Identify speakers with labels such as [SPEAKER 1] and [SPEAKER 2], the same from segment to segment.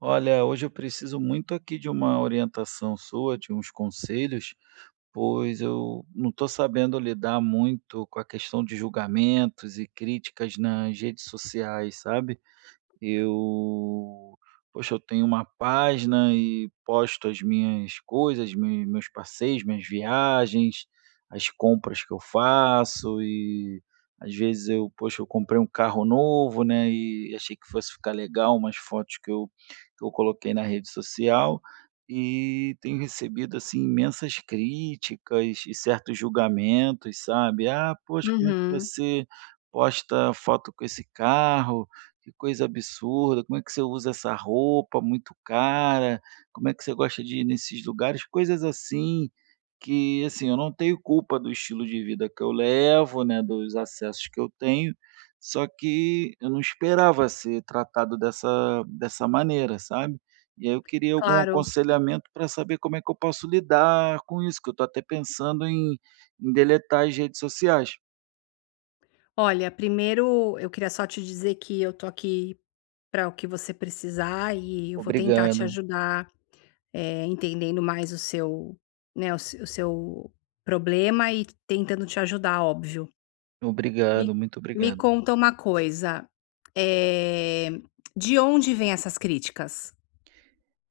[SPEAKER 1] Olha, hoje eu preciso muito aqui de uma orientação sua, de uns conselhos, pois eu não estou sabendo lidar muito com a questão de julgamentos e críticas nas redes sociais, sabe? Eu poxa, eu tenho uma página e posto as minhas coisas, me meus passeios, minhas viagens, as compras que eu faço e, às vezes, eu poxa, eu comprei um carro novo, né, e achei que fosse ficar legal umas fotos que eu coloquei na rede social, e tenho recebido, assim, imensas críticas e certos julgamentos, sabe. "Ah, poxa, como é que
[SPEAKER 2] Uhum,
[SPEAKER 1] você posta foto com esse carro? Que coisa absurda, como é que você usa essa roupa muito cara? Como é que você gosta de ir nesses lugares?" Coisas assim que, assim, eu não tenho culpa do estilo de vida que eu levo, né, dos acessos que eu tenho, só que eu não esperava ser tratado dessa maneira, sabe. E aí eu queria algum
[SPEAKER 2] claro.
[SPEAKER 1] aconselhamento para saber como é que eu posso lidar com isso, que eu estou até pensando em deletar as redes sociais.
[SPEAKER 2] Olha, primeiro eu queria só te dizer que eu tô aqui para o que você precisar e eu vou tentar te
[SPEAKER 1] Obrigado,
[SPEAKER 2] ajudar, entendendo mais o seu, né, o se- o seu problema e tentando te ajudar, óbvio.
[SPEAKER 1] obrigado,
[SPEAKER 2] Me-
[SPEAKER 1] muito
[SPEAKER 2] Me
[SPEAKER 1] obrigado.
[SPEAKER 2] conta uma coisa, eh, de onde vêm essas críticas?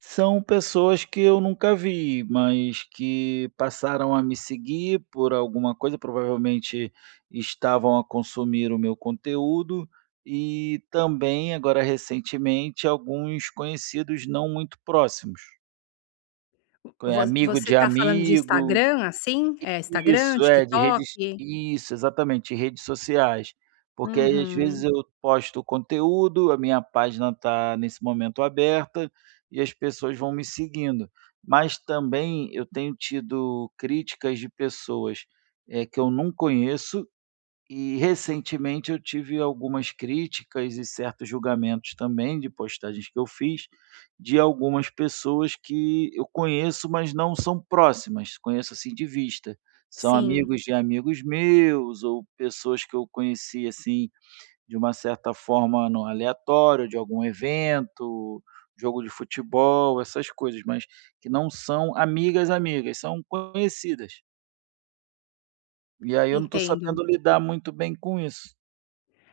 [SPEAKER 1] São pessoas que eu nunca vi, mas que passaram a me seguir por alguma coisa, provavelmente estavam a consumir o meu conteúdo, e também agora recentemente alguns conhecidos não muito próximos, co amigo
[SPEAKER 2] Você
[SPEAKER 1] de
[SPEAKER 2] tá falando de
[SPEAKER 1] amigo.
[SPEAKER 2] Instagram, assim? É Instagram,
[SPEAKER 1] Isso, é, de
[SPEAKER 2] TikTok?
[SPEAKER 1] redes isso, exatamente, de redes sociais. Porque aí, às
[SPEAKER 2] Uhum,
[SPEAKER 1] vezes, eu posto conteúdo, a minha página está, nesse momento, aberta e as pessoas vão me seguindo. Mas também eu tenho tido críticas de pessoas, que eu não conheço e recentemente eu tive algumas críticas e certos julgamentos também de postagens que eu fiz, de algumas pessoas que eu conheço, mas não são próximas, conheço assim de vista. São
[SPEAKER 2] sim,
[SPEAKER 1] amigos de amigos meus ou pessoas que eu conheci assim de uma certa forma no aleatório, de algum evento, jogo de futebol, essas coisas, mas que não são amigas, amigas, são conhecidas. E aí eu não estou
[SPEAKER 2] entendo.
[SPEAKER 1] sabendo lidar muito bem com isso.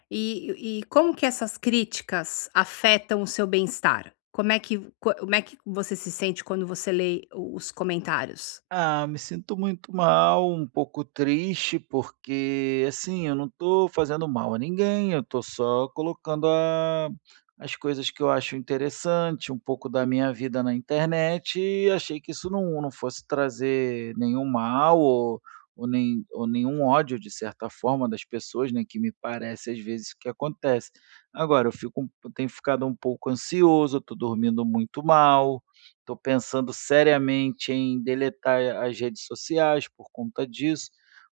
[SPEAKER 2] E como que essas críticas afetam o seu bem-estar? Como é que co como é que você se sente quando você lê os comentários?
[SPEAKER 1] Ah, me sinto muito mal, um pouco triste, porque assim, eu não estou fazendo mal a ninguém, eu estou só colocando as coisas que eu acho interessante, um pouco da minha vida na internet, e achei que isso não, não fosse trazer nenhum mal ou, nem, ou nenhum ódio, de certa forma, das pessoas, né, que me parece às vezes que acontece. Agora, eu fico, eu tenho ficado um pouco ansioso, estou dormindo muito mal. Estou pensando seriamente em deletar as redes sociais por conta disso,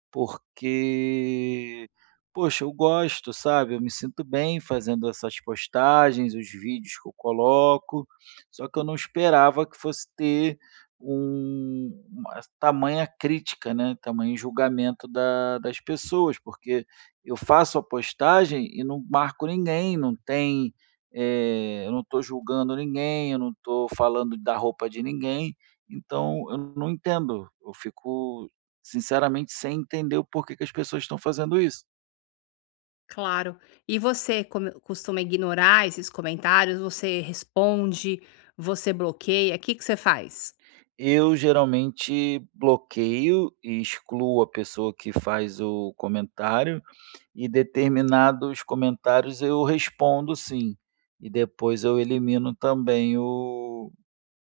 [SPEAKER 1] porque, poxa, eu gosto, sabe? Eu me sinto bem fazendo essas postagens, os vídeos que eu coloco, só que eu não esperava que fosse ter uma tamanha crítica, né? Tamanho julgamento das pessoas, porque eu faço a postagem e não marco ninguém, não tem eu não estou julgando ninguém, eu não estou falando da roupa de ninguém, então eu não entendo. Eu fico, sinceramente, sem entender o porquê que as pessoas estão fazendo isso.
[SPEAKER 2] Claro. E você come costuma ignorar esses comentários? Você responde? Você bloqueia? O que que você faz?
[SPEAKER 1] Eu geralmente bloqueio e excluo a pessoa que faz o comentário e determinados comentários eu respondo sim. E depois eu elimino também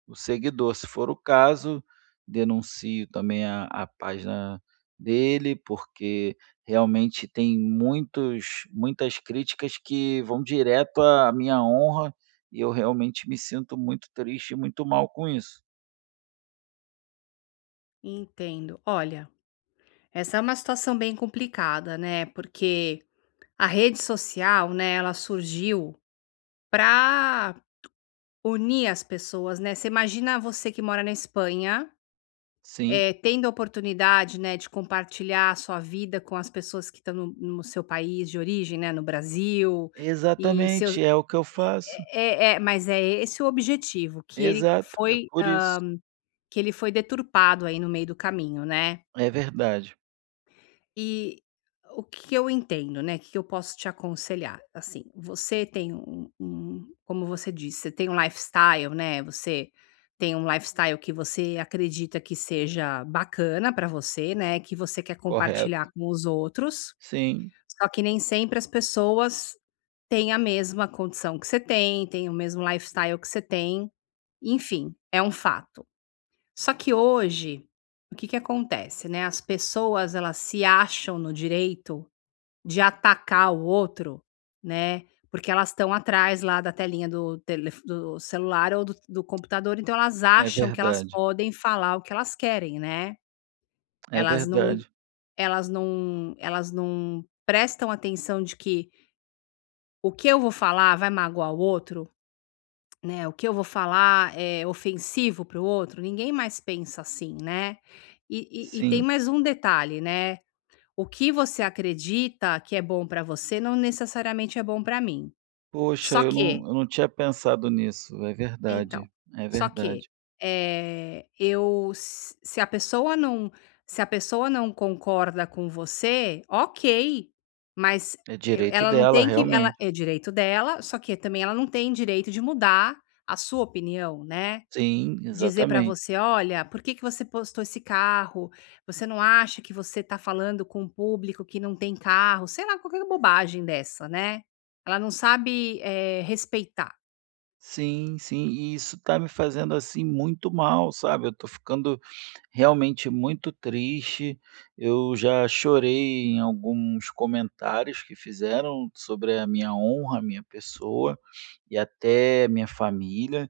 [SPEAKER 1] o seguidor, se for o caso, denuncio também a página dele, porque realmente tem muitos muitas críticas que vão direto à minha honra, e eu realmente me sinto muito triste e muito mal com isso.
[SPEAKER 2] Entendo. Olha, essa é uma situação bem complicada, né, porque a rede social, né, ela surgiu para unir as pessoas, né. Você imagina você que mora na Espanha
[SPEAKER 1] Sim,
[SPEAKER 2] tendo a oportunidade, né, de compartilhar a sua vida com as pessoas que estão no seu país de origem, né, no Brasil, e seus
[SPEAKER 1] exatamente, é o que eu faço.
[SPEAKER 2] é é é- mas é esse o objetivo que ele
[SPEAKER 1] Exato, é
[SPEAKER 2] foi,
[SPEAKER 1] por isso.
[SPEAKER 2] que ele foi deturpado aí no meio do caminho, né?
[SPEAKER 1] É verdade,
[SPEAKER 2] E o que eu entendo, né, o que eu posso te aconselhar, assim, você tem um como você disse, você tem um lifestyle, né, você tem um lifestyle que você acredita que seja bacana pra você, né, que você quer
[SPEAKER 1] correto.
[SPEAKER 2] compartilhar com os outros,
[SPEAKER 1] Sim,
[SPEAKER 2] só que nem sempre as pessoas têm a mesma condição que você tem, têm o mesmo lifestyle que você tem, enfim, é um fato. Só que hoje, o que que acontece, né, as pessoas elas se acham no direito de atacar o outro, né, porque elas estão atrás lá da telinha do telef do celular ou do computador, então elas
[SPEAKER 1] é
[SPEAKER 2] acham que elas
[SPEAKER 1] verdade,
[SPEAKER 2] podem falar o que elas querem, né.
[SPEAKER 1] é
[SPEAKER 2] Elas não en
[SPEAKER 1] verdade.
[SPEAKER 2] elas não prestam atenção de que o que eu vou falar vai magoar o outro, né. O que eu vou falar é ofensivo para o outro, ninguém mais pensa assim, né. E e tem
[SPEAKER 1] Sim.
[SPEAKER 2] mais um detalhe, né, o que você acredita que é bom para você não necessariamente é bom para mim.
[SPEAKER 1] Poxa,
[SPEAKER 2] Só que
[SPEAKER 1] eu não tinha pensado nisso. É
[SPEAKER 2] então,
[SPEAKER 1] verdade, é
[SPEAKER 2] só que,
[SPEAKER 1] verdade.
[SPEAKER 2] eu se se a pessoa não concorda com você, ok, mas
[SPEAKER 1] É
[SPEAKER 2] e
[SPEAKER 1] direito
[SPEAKER 2] ela não
[SPEAKER 1] dela,
[SPEAKER 2] tem que ela
[SPEAKER 1] realmente.
[SPEAKER 2] é direito dela, só que também ela não tem direito de mudar a sua opinião, né.
[SPEAKER 1] Sim,
[SPEAKER 2] Dizer para
[SPEAKER 1] exatamente.
[SPEAKER 2] você: "Olha, por que que você postou esse carro? Você não acha que você está falando com um público que não tem carro?" Sei lá, qualquer bobagem dessa, né. Ela não sabe, respeitar.
[SPEAKER 1] Sim, sim, e isso tá me fazendo, assim, muito mal, sabe. Eu tô ficando realmente muito triste. Eu já chorei em alguns comentários que fizeram sobre a minha honra, a minha pessoa e até a minha família.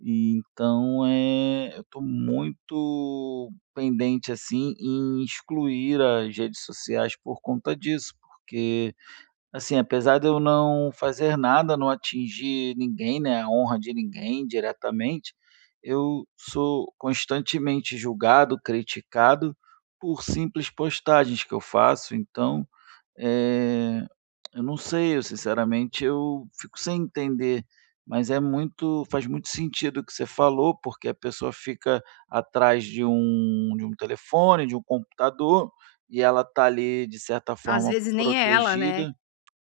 [SPEAKER 1] E então, é eu estou muito pendente, assim, em excluir as redes sociais por conta disso, porque assim, apesar de eu não fazer nada, não atingir ninguém, né, a honra de ninguém diretamente, eu sou constantemente julgado, criticado por simples postagens que eu faço. Então, eh, eu não sei, eu sinceramente eu fico sem entender, mas é muito faz muito sentido o que você falou, porque a pessoa fica atrás de um telefone, de um computador, e ela tá ali de certa
[SPEAKER 2] Às
[SPEAKER 1] forma
[SPEAKER 2] vezes nem é ela, né.
[SPEAKER 1] protegida.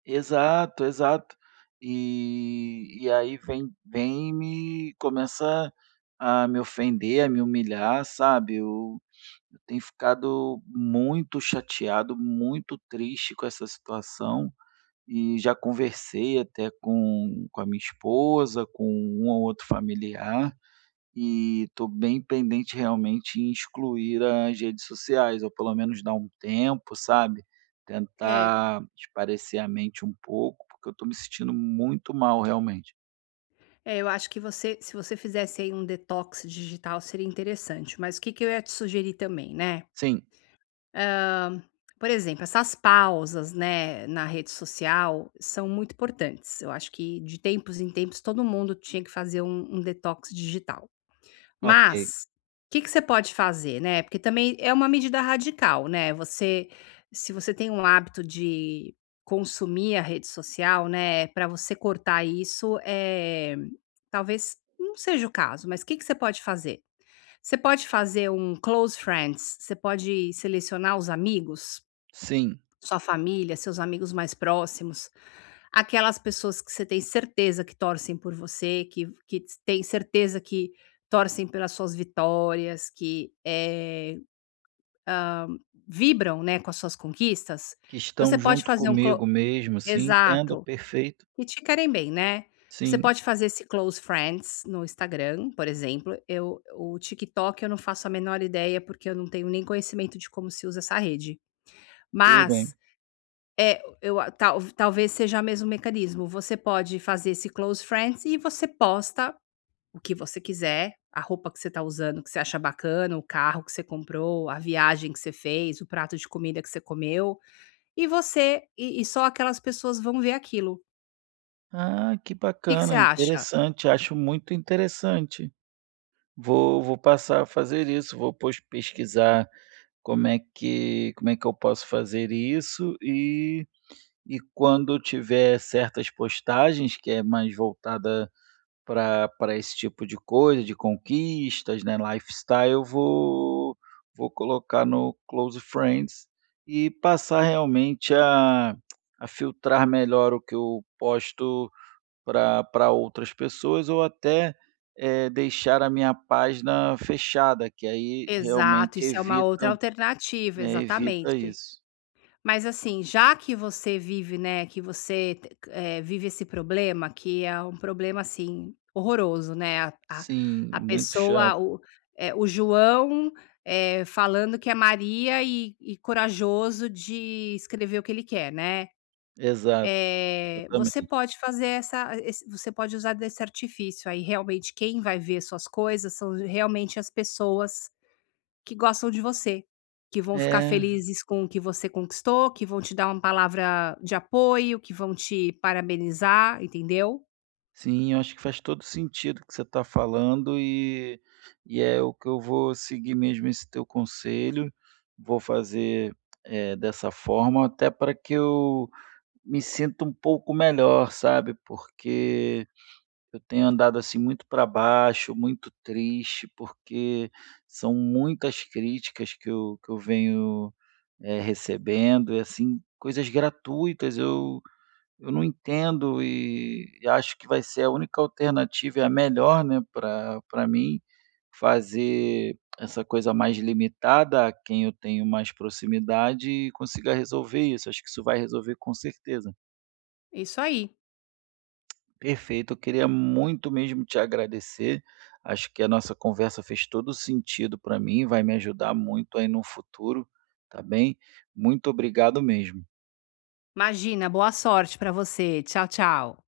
[SPEAKER 1] Exato, exato. E aí vem me começa a me ofender, a me humilhar, sabe. Eu tenho ficado muito chateado, muito triste com essa situação e já conversei até com a minha esposa, com um ou outro familiar. E estou bem pendente realmente em excluir as redes sociais, ou pelo menos dar um tempo, sabe?
[SPEAKER 2] É,
[SPEAKER 1] Tentar espairecer a mente um pouco, porque eu estou me sentindo muito mal realmente.
[SPEAKER 2] eu acho que você se você fizesse aí um detox digital seria interessante, mas o que que eu ia te sugerir também, né.
[SPEAKER 1] Sim,
[SPEAKER 2] Por exemplo, essas pausas, né, na rede social são muito importantes. Eu acho que de tempos em tempos todo mundo tinha que fazer um detox digital.
[SPEAKER 1] ok.
[SPEAKER 2] Mas, o que que você pode fazer, né, porque também é uma medida radical, né, você se você tem um hábito de consumir a rede social, né, para você cortar isso, é talvez não seja o caso, mas o que que você pode fazer? Você pode fazer um close friends, você pode selecionar os amigos,
[SPEAKER 1] Sim,
[SPEAKER 2] sua família, seus amigos mais próximos, aquelas pessoas que você tem certeza que torcem por você, que tem certeza que torcem pelas suas vitórias, que, vibram, né, com as suas conquistas,
[SPEAKER 1] que
[SPEAKER 2] você
[SPEAKER 1] estão
[SPEAKER 2] pode
[SPEAKER 1] junto
[SPEAKER 2] fazer um clo
[SPEAKER 1] comigo mesmo, sim, entendo,
[SPEAKER 2] exato,
[SPEAKER 1] perfeito,
[SPEAKER 2] que te querem bem, né. Você
[SPEAKER 1] sim,
[SPEAKER 2] pode fazer esse close friends no Instagram, por exemplo. Eu O TikTok eu não faço a menor ideia, porque eu não tenho nem conhecimento de como se usa essa rede.
[SPEAKER 1] tudo bem.
[SPEAKER 2] Mas, é, eu a tal talvez seja o mesmo mecanismo. Você pode fazer esse close friends e você posta o que você quiser, a roupa que você está usando, que você acha bacana, o carro que você comprou, a viagem que você fez, o prato de comida que você comeu, e você e só aquelas pessoas vão ver aquilo.
[SPEAKER 1] Ah, que
[SPEAKER 2] O que que você
[SPEAKER 1] bacana,
[SPEAKER 2] acha?
[SPEAKER 1] interessante, acho muito interessante. Vou, vou passar a fazer isso, vou pois, pesquisar como é que eu posso fazer isso e quando eu tiver certas postagens que é mais voltada para esse tipo de coisa, de conquistas, né, lifestyle, eu vou vou colocar no close friends e passar realmente a filtrar melhor o que eu posto para outras pessoas ou até, deixar a minha página fechada, que aí
[SPEAKER 2] Exato,
[SPEAKER 1] realmente
[SPEAKER 2] isso é uma outra
[SPEAKER 1] evita,
[SPEAKER 2] alternativa,
[SPEAKER 1] é, evita
[SPEAKER 2] exatamente.
[SPEAKER 1] isso.
[SPEAKER 2] Mas assim, já que você vive, né, que você vive esse problema, que é um problema, assim, horroroso, né, a a
[SPEAKER 1] Sim,
[SPEAKER 2] a
[SPEAKER 1] muito
[SPEAKER 2] pessoa,
[SPEAKER 1] chato.
[SPEAKER 2] o João, falando que é Maria e corajoso de escrever o que ele quer, né.
[SPEAKER 1] Exato,
[SPEAKER 2] Eh, você
[SPEAKER 1] exatamente.
[SPEAKER 2] pode fazer essa esse Você pode usar desse artifício aí, realmente quem vai ver suas coisas são realmente as pessoas que gostam de você, que vão ficar
[SPEAKER 1] É,
[SPEAKER 2] felizes com o que você conquistou, que vão te dar uma palavra de apoio, que vão te parabenizar, entendeu?
[SPEAKER 1] sim, eu acho que faz todo sentido o que você está falando e é o que eu vou seguir mesmo esse teu conselho, vou fazer, dessa forma, até para que eu me sinta um pouco melhor, sabe, porque eu tenho andado assim muito para baixo, muito triste, porque são muitas críticas que que eu venho recebendo, e assim, coisas gratuitas, eu não entendo e acho que vai ser a única alternativa, e a melhor, né, para mim, fazer essa coisa mais limitada a quem eu tenho mais proximidade e consiga resolver isso. Acho que isso vai resolver com certeza.
[SPEAKER 2] É isso aí.
[SPEAKER 1] Perfeito, eu queria muito mesmo te agradecer. Acho que a nossa conversa fez todo sentido para mim, vai me ajudar muito aí no futuro, tá bem? Muito obrigado mesmo.
[SPEAKER 2] Imagina, boa sorte pra você. Tchau, tchau.